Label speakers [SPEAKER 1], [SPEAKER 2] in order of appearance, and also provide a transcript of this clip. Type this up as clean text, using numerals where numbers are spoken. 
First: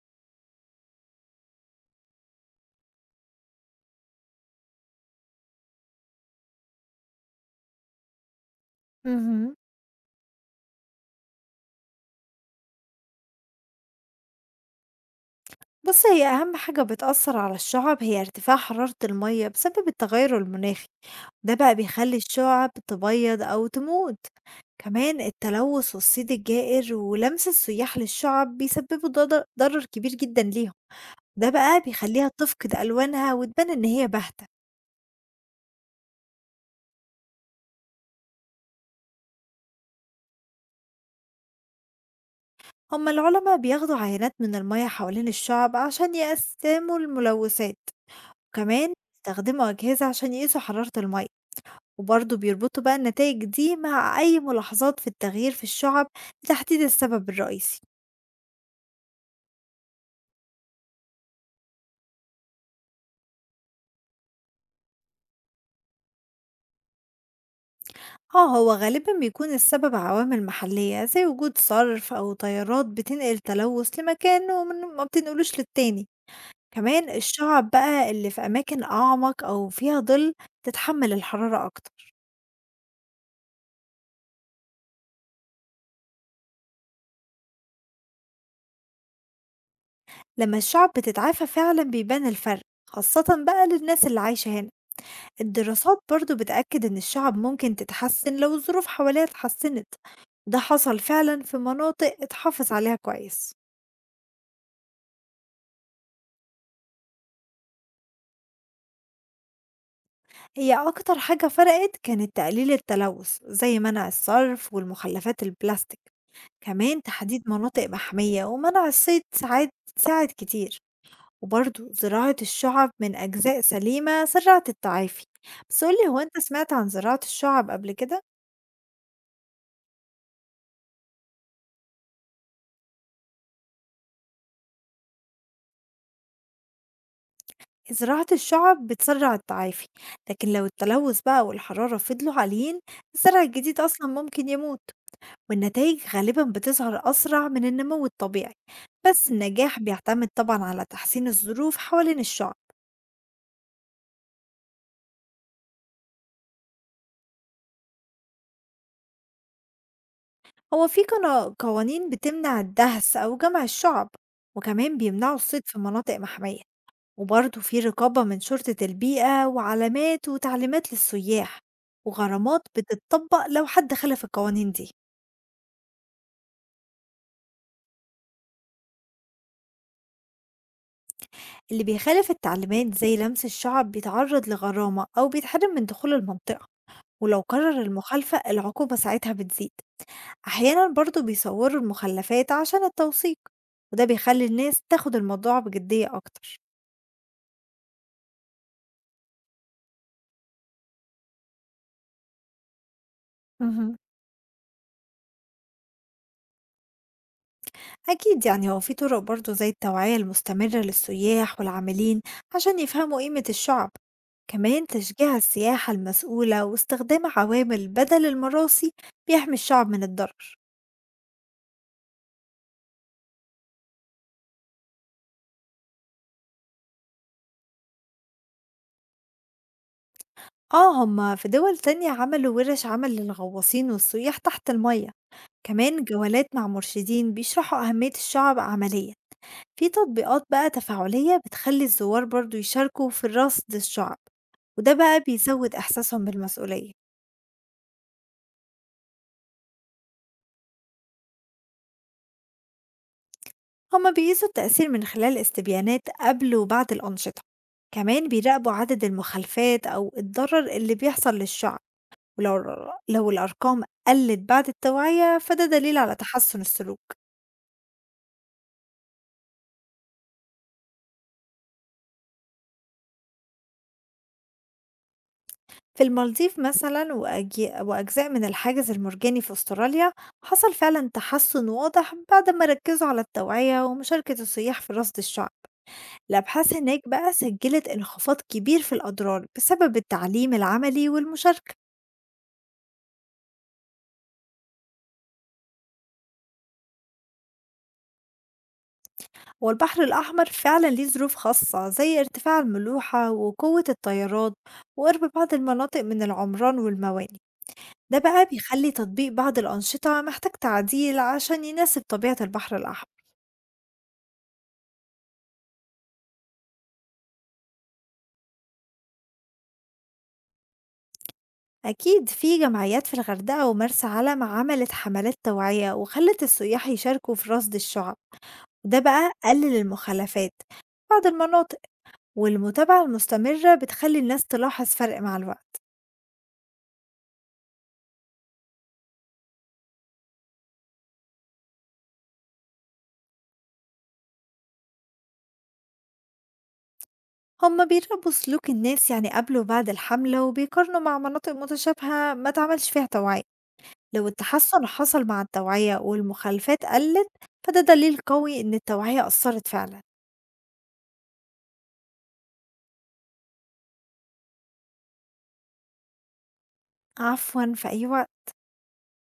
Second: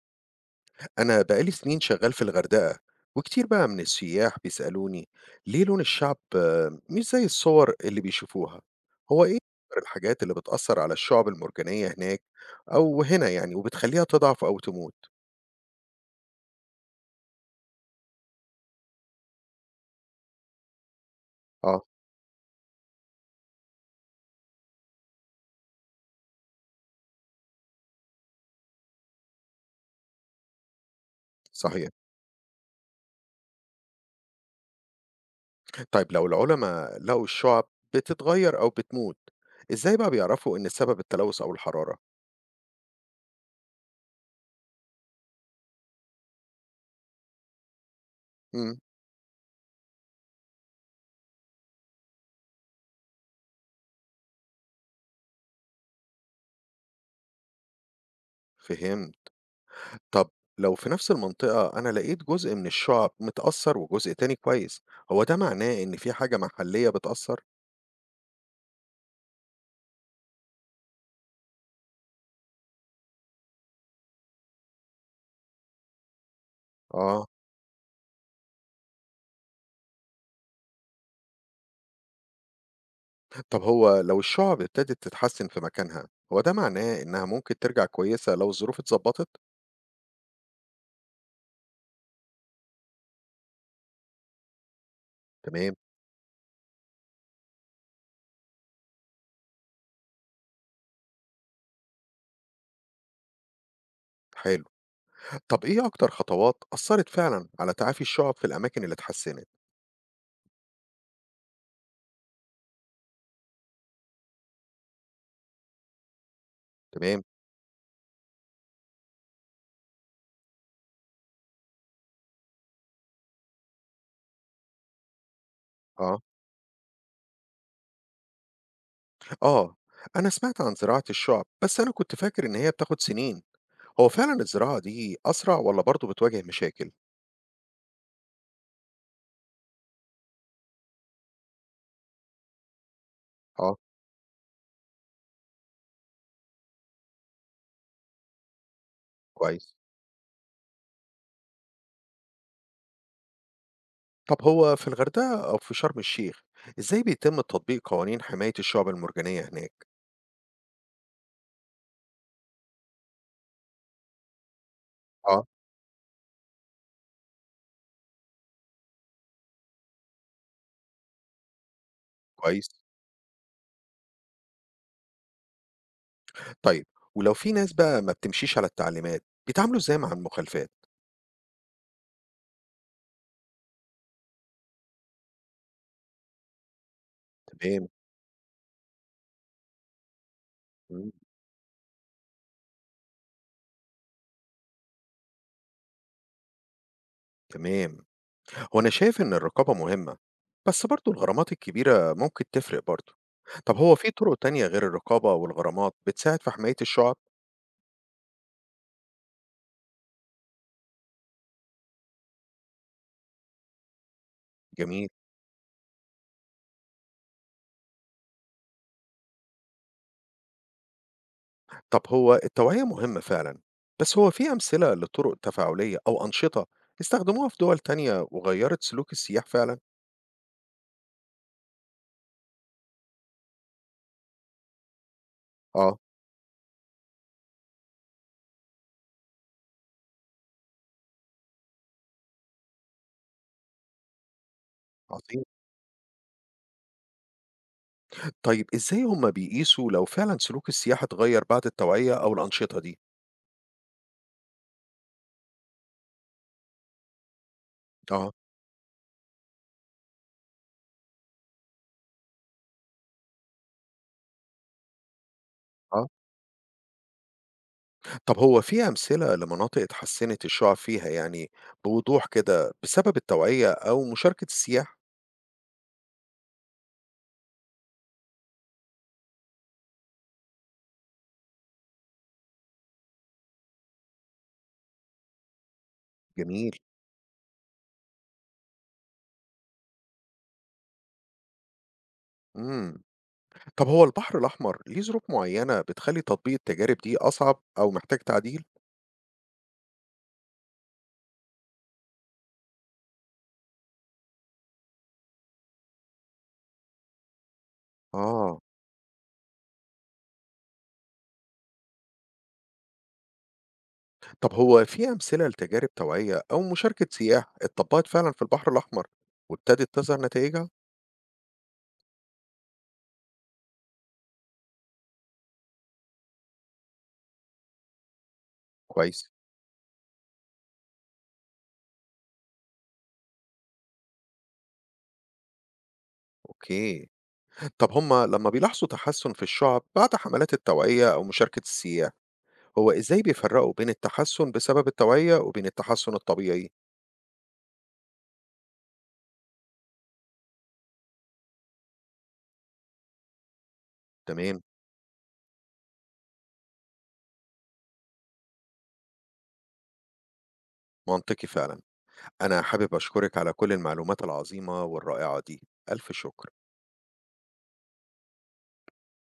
[SPEAKER 1] أنا بقالي سنين شغال في الغردقة، وكتير بقى من السياح بيسألوني ليه لون الشعب، مش زي الصور اللي بيشوفوها. هو إيه
[SPEAKER 2] اهم.
[SPEAKER 1] أكتر الحاجات اللي بتأثر على الشعب المرجانية هناك أو هنا يعني وبتخليها تضعف أو تموت؟
[SPEAKER 2] بُص هي أهم حاجة بتأثّر على الشُّعب هي ارتفاع حرارة المَيّة بسبب التغيُّر المناخي، ده بقى
[SPEAKER 1] آه،
[SPEAKER 2] بيخلّي الشُّعب تبيض أو تموت، كمان التلوث والصيد الجائر ولمس السياح للشُّعب بيسببوا ضرر كبير جدًا ليهم، ده بقى
[SPEAKER 1] صحيح.
[SPEAKER 2] بيخلّيها تفقد ألوانها وتبان إن هي باهتة.
[SPEAKER 1] طيب لو العلماء لقوا الشعب بتتغير أو بتموت، إزاي بقى بيعرفوا إن السبب التلوث أو الحرارة؟
[SPEAKER 2] هُم العُلما بياخدوا عينات من المَيّة حوالين الشُّعب عشان يقسّموا الملوثات،
[SPEAKER 1] مم.
[SPEAKER 2] وكمان بيستخدموا أجهزة عشان يقيسوا حرارة المَيّة. وبرضه بيربطوا بقى النتائج دي مع أي ملاحظات في التغيير في الشعب لتحديد السبب الرئيسي.
[SPEAKER 1] فهمت. طب لو في نفس المنطقة أنا لقيت جزء من الشعب متأثر وجزء تاني كويس، هو ده معناه إن في حاجة محلية بتأثر؟
[SPEAKER 2] اه، هو غالبا بيكون السبب عوامل محلية زي وجود صرف أو طيارات بتنقل تلوث لمكان وما بتنقلوش للتاني. كمان
[SPEAKER 1] آه.
[SPEAKER 2] الشعب بقى اللي في أماكن أعمق أو فيها ظل تتحمل الحرارة أكتر.
[SPEAKER 1] طب هو لو الشعب ابتدت تتحسن في مكانها، هو ده معناه إنها ممكن ترجع كويسة لو الظروف اتظبطت؟
[SPEAKER 2] لما الشعب بتتعافى فعلا بيبان الفرق، خاصة بقى للناس اللي عايشة هنا.
[SPEAKER 1] تمام،
[SPEAKER 2] الدراسات برضه بتأكد إن الشعب ممكن تتحسن لو الظروف حواليها اتحسنت، ده حصل فعلا في مناطق اتحافظ عليها كويس.
[SPEAKER 1] حلو. طب إيه أكتر خطوات أثرت فعلا على تعافي الشعب في الأماكن اللي اتحسنت؟
[SPEAKER 2] هي أكتر حاجة فرقت كانت تقليل التلوث زي منع الصرف والمخلفات البلاستيك، كمان
[SPEAKER 1] تمام،
[SPEAKER 2] تحديد مناطق محمية ومنع الصيد ساعد ساعد كتير. وبرضه زراعة الشعب من أجزاء سليمة سرعت التعافي. بس قولي، هو
[SPEAKER 1] آه،
[SPEAKER 2] أنت سمعت عن زراعة الشعب قبل كده؟
[SPEAKER 1] آه، أنا سمعت عن زراعة الشعب، بس أنا كنت فاكر إن هي بتاخد سنين، هو فعلا الزراعة دي أسرع ولا برضه بتواجه مشاكل؟
[SPEAKER 2] زراعة الشعب بتسرع التعافي، لكن لو التلوث بقى والحرارة فضلوا عاليين الزرع
[SPEAKER 1] آه،
[SPEAKER 2] الجديد أصلا ممكن يموت. والنتائج غالبا بتظهر أسرع من النمو الطبيعي، بس
[SPEAKER 1] كويس.
[SPEAKER 2] النجاح بيعتمد طبعا على تحسين الظروف حوالين الشعب.
[SPEAKER 1] طب هو في الغردقة أو في شرم الشيخ، إزاي بيتم تطبيق قوانين حماية الشعب المرجانية هناك؟
[SPEAKER 2] هو في قوانين بتمنع الدهس أو جمع الشعب، وكمان بيمنعوا
[SPEAKER 1] اه،
[SPEAKER 2] الصيد في مناطق محمية، وبرضه في رقابة من شرطة البيئة وعلامات وتعليمات للسياح، وغرامات
[SPEAKER 1] كويس.
[SPEAKER 2] بتطبق لو حد خالف القوانين دي.
[SPEAKER 1] طيب ولو في ناس بقى ما بتمشيش على التعليمات، بيتعاملوا إزاي مع المخالفات؟
[SPEAKER 2] اللي بيخالف التعليمات زي لمس الشعب بيتعرض لغرامة أو بيتحرم من دخول المنطقة، ولو كرر
[SPEAKER 1] تمام.
[SPEAKER 2] المخالفة العقوبة ساعتها بتزيد. أحيانا
[SPEAKER 1] مم،
[SPEAKER 2] برضو بيصوروا المخلفات عشان التوثيق، وده بيخلي الناس تاخد الموضوع بجدية أكتر.
[SPEAKER 1] تمام. هو أنا شايف إن الرقابة مهمة، بس برضو الغرامات الكبيرة ممكن تفرق برضو. طب هو
[SPEAKER 2] مهم.
[SPEAKER 1] في طرق تانية غير الرقابة والغرامات بتساعد في حماية الشعب؟
[SPEAKER 2] أكيد يعني هو في طرق برضو زي التوعية المستمرة للسياح والعاملين عشان يفهموا قيمة الشعب، كمان
[SPEAKER 1] جميل.
[SPEAKER 2] تشجيع السياحة المسؤولة واستخدام عوامل بدل المراسي بيحمي الشعب من الضرر.
[SPEAKER 1] طب هو التوعية مهمة فعلا، بس هو في أمثلة لطرق تفاعلية أو أنشطة استخدموها في دول تانية وغيرت سلوك السياح فعلا؟
[SPEAKER 2] آه، هم في دول تانية عملوا ورش عمل للغواصين والسياح تحت المية،
[SPEAKER 1] آه،
[SPEAKER 2] كمان جولات مع مرشدين بيشرحوا أهمية الشعب عمليا، في تطبيقات بقى تفاعلية بتخلي الزوار برضو يشاركوا في رصد الشعب، وده بقى
[SPEAKER 1] عظيم.
[SPEAKER 2] بيزود إحساسهم بالمسؤولية.
[SPEAKER 1] طيب إزاي هم بيقيسوا لو فعلا سلوك السياح اتغير بعد التوعية أو الأنشطة دي؟
[SPEAKER 2] هما بيقيسوا التأثير من خلال استبيانات قبل وبعد الأنشطة، كمان
[SPEAKER 1] آه،
[SPEAKER 2] بيراقبوا عدد المخالفات أو الضرر اللي بيحصل للشعب، ولو الأرقام قلت بعد التوعية فده دليل
[SPEAKER 1] آه.
[SPEAKER 2] على تحسن السلوك.
[SPEAKER 1] طب هو في أمثلة لمناطق اتحسنت الشعب فيها، يعني بوضوح كده، بسبب التوعية أو مشاركة السياح؟
[SPEAKER 2] في المالديف مثلًا وأجزاء من الحاجز المرجاني في أستراليا، حصل فعلًا تحسُّن واضح بعد ما ركّزوا على التوعية ومشاركة السياح في رصد الشعب.
[SPEAKER 1] جميل.
[SPEAKER 2] الأبحاث هناك بقى سجّلت انخفاض كبير في الأضرار بسبب التعليم العملي والمشاركة.
[SPEAKER 1] مم. طب هو البحر الأحمر ليه ظروف معينة بتخلي تطبيق التجارب دي أصعب أو محتاج تعديل؟
[SPEAKER 2] والبحر الأحمر فعلًا ليه ظروف خاصة زي ارتفاع الملوحة وقوة التيارات وقرب بعض المناطق من العمران والموانئ. ده بقى
[SPEAKER 1] آه.
[SPEAKER 2] بيخلّي تطبيق بعض الأنشطة محتاج تعديل عشان يناسب طبيعة البحر الأحمر.
[SPEAKER 1] طب هو في أمثلة لتجارب توعية أو مشاركة سياح اتطبقت فعلا في البحر الأحمر وابتدت تظهر نتائجها؟
[SPEAKER 2] أكيد في جمعيات في الغردقة ومرسى علم عملت حملات توعية وخلت السياح يشاركوا في رصد الشعب، وده
[SPEAKER 1] كويس.
[SPEAKER 2] بقى قلل المخالفات في بعض المناطق، والمتابعة المستمرة بتخلي الناس تلاحظ فرق مع الوقت.
[SPEAKER 1] أوكي. طب هما لما بيلاحظوا تحسن في الشعب بعد حملات التوعية أو مشاركة السياح، هو إزاي بيفرقوا بين التحسن بسبب التوعية وبين التحسن الطبيعي؟
[SPEAKER 2] هما بيراقبوا سلوك الناس يعني قبل وبعد الحملة وبيقارنوا مع مناطق متشابهة ما تعملش فيها توعية، لو
[SPEAKER 1] تمام.
[SPEAKER 2] التحسن حصل مع التوعية والمخالفات قلت فده دليل قوي إن التوعية أثرت فعلا.
[SPEAKER 1] منطقي فعلا. أنا حابب أشكرك على كل المعلومات العظيمة والرائعة دي، ألف شكر.
[SPEAKER 2] عفوا، في أي وقت.